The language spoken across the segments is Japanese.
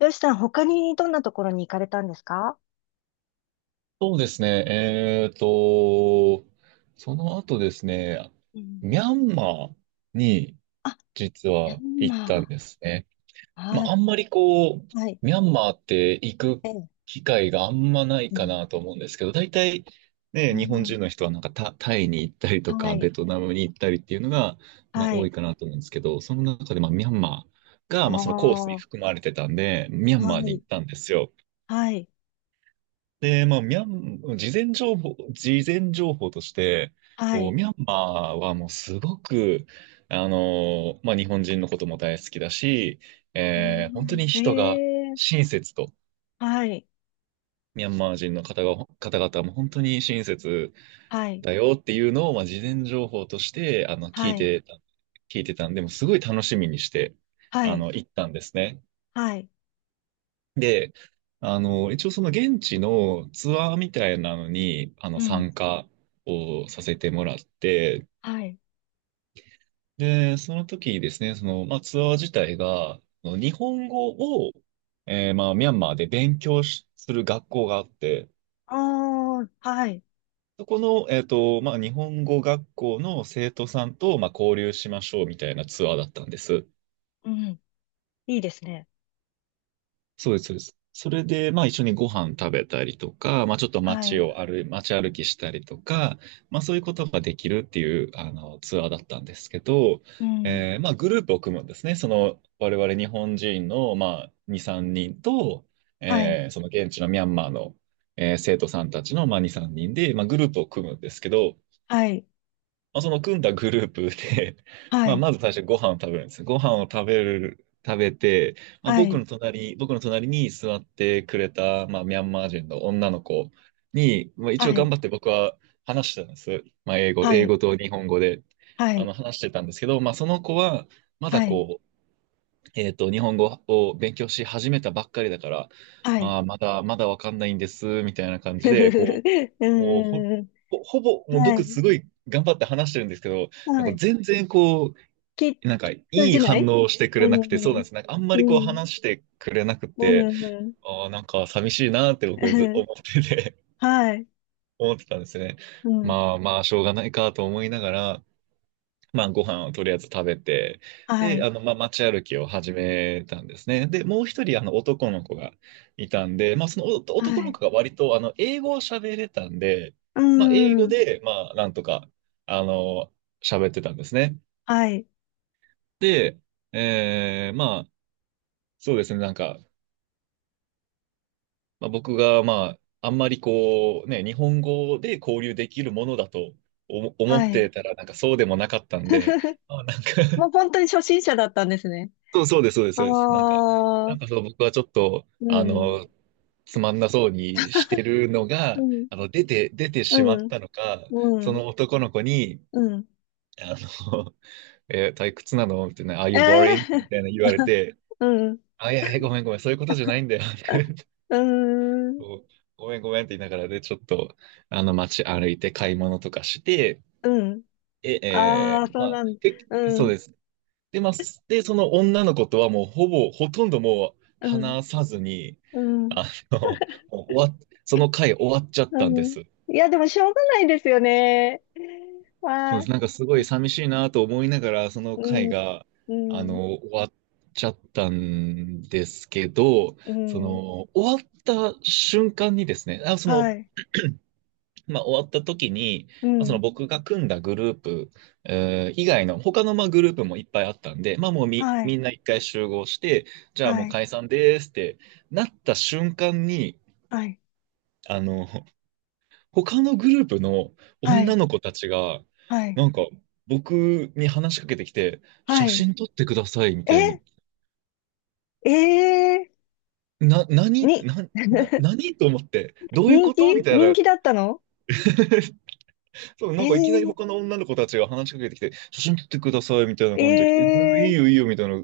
よしさん、他にどんなところに行かれたんですか？そうですね。その後ですね、うミん、ャンマーに実ミャはン行ったんマですね。ー、まはあ、い、あんまりこう、はい、ミャンマーって行くええ、機会があんまないうかん、なと思うんですけど、大体うね、日本ん。人の人はなんかタイに行ったりとはか、ベい、トナムに行ったりっていうのが、まあ、は多い、いかなと思うんですけど、その中でまあミャンマーあが、あ、まあ、そのコースには含まれてたんで、ミャンマーに行い、ったんですよ。はい、で、まあ、ミャン、事前情報として、はこう、い、ミャンマーはもうすごく、あの、まあ、日本人のことも大好きだし、う本当ん。にえ人がえ、親切と、はい、ミャンマー人の方が、方々も本当に親切はい、だよっていうのを、まあ、事前情報として、あの、はい、聞いてたんで、もうすごい楽しみにして、はあい、の、行ったんですね。はい、で、あの、一応その現地のツアーみたいなのに、あうの、ん、参加をさせてもらって、はい、で、その時にですね、その、まあ、ツアー自体が、あの日本語を、まあ、ミャンマーで勉強する学校があって、ああ、はい、そこの、えっと、まあ、日本語学校の生徒さんと、まあ、交流しましょうみたいなツアーだったんです。うん。いいですね。そうです、そうです。それで、まあ一緒にご飯食べたりとか、まあちょっとはい、街歩きしたりとか、まあそういうことができるっていう、あの、ツアーだったんですけど、うん、まあグループを組むんですね。その、我々日本人の、まあ2、3人と、はい、その現地のミャンマーの、生徒さんたちの、まあ2、3人で、まあグループを組むんですけど、はい、まあ、その組んだグループで、はまあ、い、まず最初ご飯を食べるんです。ご飯を食べる、食べて、まあ、はい、僕の隣に座ってくれた、まあ、ミャンマー人の女の子に、まあ、一応はい、頑張って僕は話してたんです。まあ、は英い、語と日本語で、はあい、の、話してたんですけど、まあ、その子は、まだはい、はい、こう、えっと、日本語を勉強し始めたばっかりだから、はい、まあ、まだわかんないんです、みたいな感じふふで、ふふ、うこう、もうほ、ーん。ほ、ほぼ、もうは僕い。すごい頑張って話してるんですけど、なんはかい。全然こう、き、きなんかい通いじな反い。応をしてくうれなくて、そうなんん。です。なんかあんまうりこうん。話してくれなくうて、ん。うん。ああ、なんか寂しいなって僕ず思 ってて、はい。思ってたんですね。うん。まあまあ、しょうがないかと思いながら、まあ、ご飯をとりあえず食べて、はで、い。あの、まあ、街歩きを始めたんですね。で、もう一人、あの、男の子がいたんで、まあ、そのは男のい。子が割と、あの、英語を喋れたんで、うまあ、英語ん。で、まあ、なんとか、あの、喋ってたんですね。はい。で、まあ、そうですね、なんか、まあ、僕が、まあ、あんまりこう、ね、日本語で交流できるものだと思っはい。てたら、なんかそうでもなかったんで、まあ、なんもうか本当に初心者だったんですね。そう、そうです、そうです、あそうです。なんか、あ、なうんかそう、僕はちょっと、あの、ん。つまんなそうにしてるのうが、ん。あの、出てしまうっん。たのか、うそん。の男の子に、うん。あの、え退屈なのみたいな、Are え you boring? えみたいな言われー。 て、うん。あ、いやいや、ごめんごめん、そういうことじゃないんだよ。うーん。そうごめんごめんって言いながらで、ちょっと、あの、街歩いて買い物とかして、うん。え、えああ、ーそまうあ、なんだ。うそうん。です。で、まあ、その女の子とはもうほぼ、ほとんどもううん。話さずに、うん。あの、もう終わっ、その回終わっちゃっうたんでん。す。いや、でもしょうがないですよね。そうはでい。す。なんかすごい寂しいなと思いながら、そのう回ん。が、うあん。の、終わっちゃったんですけど、うそん。の、終わった瞬間にですね、あ、その、はい。まあ、終わった時に、うまあ、そのん。僕が組んだグループ、以外の他のまあグループもいっぱいあったんで、まあもうみ、はみい。んな一回集合して、じゃあはもうい。解散ですってなった瞬間に、はい。あの、他のグループのは女い。の子たちが、はい。なんか僕に話しかけてきて、は写い。真撮ってくださいみたいに、え、えな、ー、に、何、な、な、何と思って、どういう人こと気みたい人な気だったの？そう、えなんかいきなりー、他の女の子たちが話しかけてきて、写真撮ってくださいみたいな感じで来て、うんえいいー、よいいよみたいな。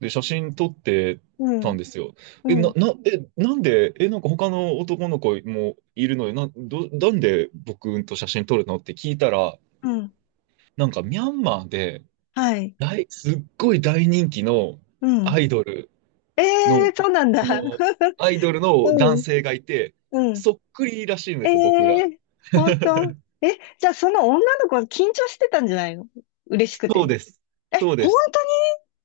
で、写真撮ってうたんん。ですよ。え、うな、ん。な、え、なんで、え、なんか他の男の子もいるのに、なんで僕と写真撮るのって聞いたら、うん。なんかミャンマーで、はい。すっごい大人気のうアん。イドルえの、ー、そうなんだ。あの、アイドルの男うん。性がいて、うん。そっくりらしいんでえすよ、僕が。え、本当。え、じゃあその女の子は緊張してたんじゃないの？嬉しくそうて。です。え、そうで本す。当に？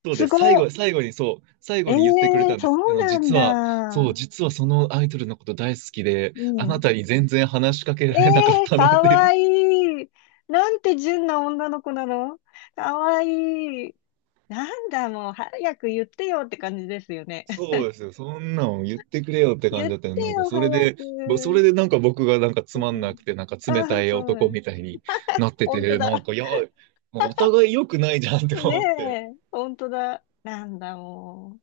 そうすです。ご最後にそう、最い。後に言ってくれええ、たんでそす。あうの、なん実は、そう、だ。実はそのアイドルのこと大好きで、うあなん。たに全然話しかけらえれなかっえ、たのっかていう。わいい。なんて純な女の子なの。かわいい。なんだ、もう早く言ってよって感じですよね。そ うですよ。そんなの言ってくれよって感言っじてだったの。なんか、よ、それ早で、そく。れでなんか僕がなんかつうまんなん。くて、なんか冷ああ、たいそ男う。みたいになって本当て、なんだ。か、いや、お互い良くないじゃんってね思って。え、本当だ。なんだ、も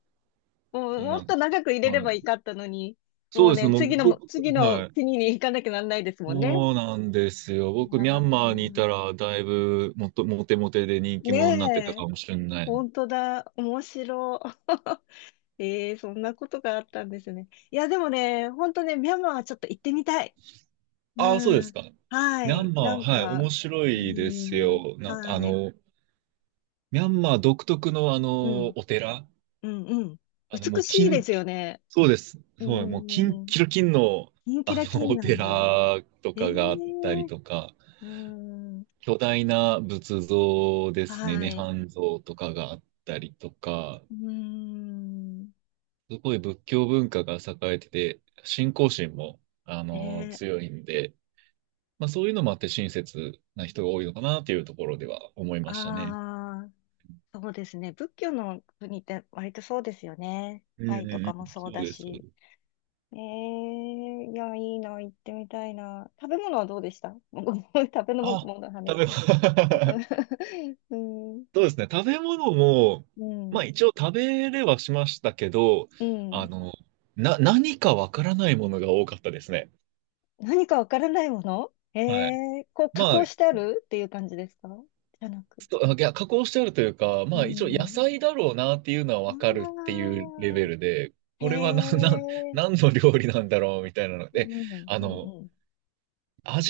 う。もうそうもなっんか、と長く入れれはばいいい。かったのに、そもううですね。ね、も次うのも、僕、次のはい。国に行かなきゃなんないですもんね。そうなんですよ。僕、あミャンマーにいー、たら、だいぶもっと、モテモテで人気ね者になってたえ、かもしれない。本当だ、面白。ええ、そんなことがあったんですね。いや、でもね、本当ね、ミャンマーはちょっと行ってみたい。ああ、そうでうすん。か。はミャンい。なマんー、はい、か、面白ういですん。よ。あはい。の、ミャンマー独特の、あうん。の、お寺、うん。うん。あの、も美う、しいですよね。そうです。うそう、もう、金、ん。キロ金の、キンキあラキの、ンおなんだ。寺とえかえ、があったりとか、うん。巨大な仏像ですね、は涅い。槃像とかがあったりとか、うーん。すごい仏教文化が栄えてて、信仰心も、あの、ね、強いんで、まあそういうのもあって親切な人が多いのかなっていうところでは思いましたね。ああ、そうですね。仏教の国って割とそうですよね。うんタうイんとうかもん。そうそうだです、そうでし。す。ええ、いや、いいな、行ってみたいな。食べ物はどうでした？もうごめん、食べ物あ、の食話。べ物 うん、そうですね。食べ物も、うまあん、一応食べれはしましたけど、うあん。の、何かわからないものが多かったですね。何かわからないもの？えはい。え、こう加まあ工してあるっていう感じですか？じゃなく。いや加工してあるというか、うまあ一応野ん。菜だろうなっていうのはわかるってあいうレベあ、ルで、へこれはえ、何の料理なんだろうみたいなのうで、ん、うん、あうの、ん。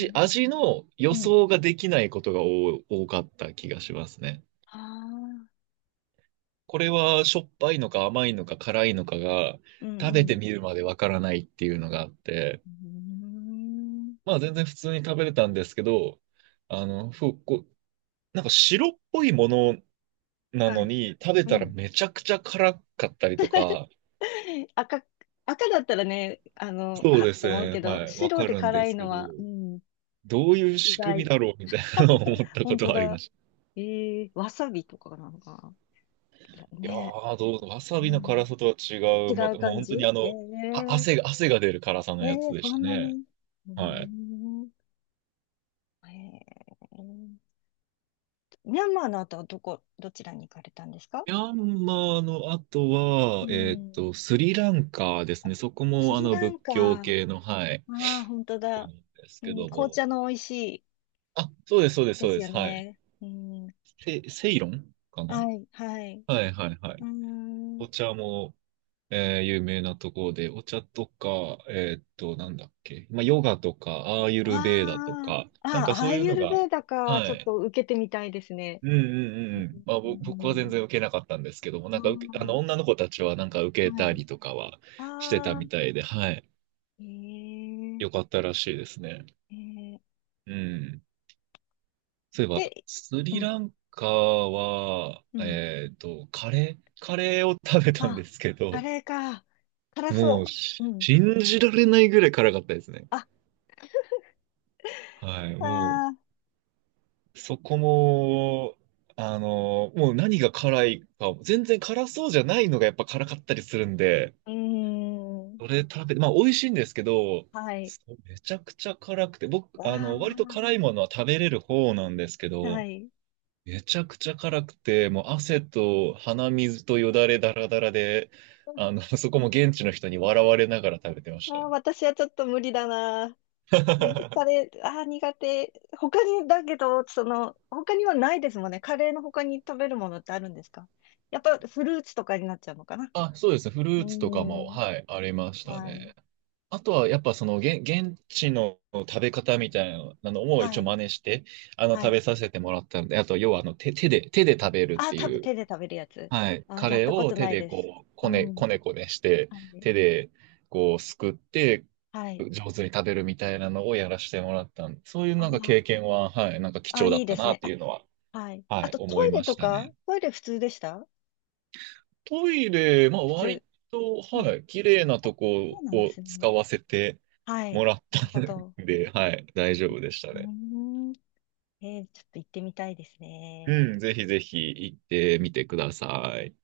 うん。味の予うん、想ができないことが多かった気がしますね。ああ、これはしょっぱいのか甘いのか辛いのかがうんう食べてん。みるまでわからないっていうのがあって、うーん。まあ全然普通に食べれたんですけど、あの、こう、なんか白っぽいものなはのい。に食べうたらん。めちゃくちゃ辛かったりとか、赤、赤だったらね、あの、そうあ、ですと思うね。けど、はい。わ白かでるんで辛いすけのど、は、うん、どういう意仕組み外。だろうみたいなのを思ったこ本と当はありまだ。した。ええ、わさびとかなのかな。いやね。ー、どう、わさびうの辛ん。さとは違違う。まうた、もう感本じ？当にあええ、えの、あ、ー、汗が出る辛さのやつでそしたんなね。に。うーはい。ん。ええ、ミャンマーの後はどこ、どちらに行かれたんですか？ミャンマーの後うは、えーっん。と、スリランカですあ、ね。そこスもあリのラ仏ンカ。教あ系の、はい、あ、本当とこだ。なんですうけん、ど紅も。茶の美味しい。あ、そうです、そうです、でそうすでよす。はい。ね。うん、セイロンかな。はい、はい。はい、はい、はうい。ーん、お茶も、有名なところで、お茶とか、えーっと、なんだっけ、まあ、ヨガとか、アーユあルベーダとか、あ、あなんかあ、アそうーいうユのルヴが、ェーダか。はちょっい。と受けてみたいですね。うんうんうんうん。まあ、う僕は全ん、然受けなかったんですけども、なんあか受け、あの、女の子たちはなんかあ、受けはたい。りとかはしてたああ、みたいで、はい。ええ、よかったらしいですね。ええ。うん。そういえば、で、スうリん、ランカは、うん。えっと、カレーを食べたんであ、すけあど、れか。辛もう、そう。うん。信じられないぐらい辛かったですね。あ、はい、もああ、う、そこも、あの、もう何が辛いか、全然辛そうじゃないのがやっぱ辛かったりするんで、うーん、それ食べ、まあ美味しいんですけど、はい。そうめちゃくちゃ辛くて、僕、あの、割とわ辛いものは食べれる方なんですけあ、はど、い。めちゃくちゃ辛くて、もう汗と鼻水とよだれだらだらで、あの、そこも現地の人に笑われながら食べてましたあね。ー、私はちょっと無理だな。にカレ ー、あー、苦手。他に、だけど、その、他にはないですもんね。カレーの他に食べるものってあるんですか？やっぱフルーツとかになっちゃうのかな。あ、そうです。ねフルうーーツとかも、ん。はい、ありましたはい。ね。あとはやっぱその現地の食べ方みたいなのをは一応い。真似して、あのは食い。べさせてもらったので、あと要はあの手で食べるっあてー、食べ、いう、手で食べるやつ。はい、あー、カやっレーたこをと手ないでです。こう、うん。こねこねして、はい。手でこうすくって、はい。上手に食べるみたいなのをやらせてもらったんで、そういうあなんかー、経験は、はい、なんか貴あー、重だいっいでたすなっね。てあ、いうのは、はい。はあい、とト思イいレまとしたかね。トイレ普通でした？トイレ、まあ普割通。と、うん。はい、綺麗なあ、とそこうなんでをす使ね。わせてはもい。らっなるたほど。んで、はい、大丈夫でしたうね。ーん。えー、ちょっと行ってみたいですね。うん、ぜひぜひ行ってみてください。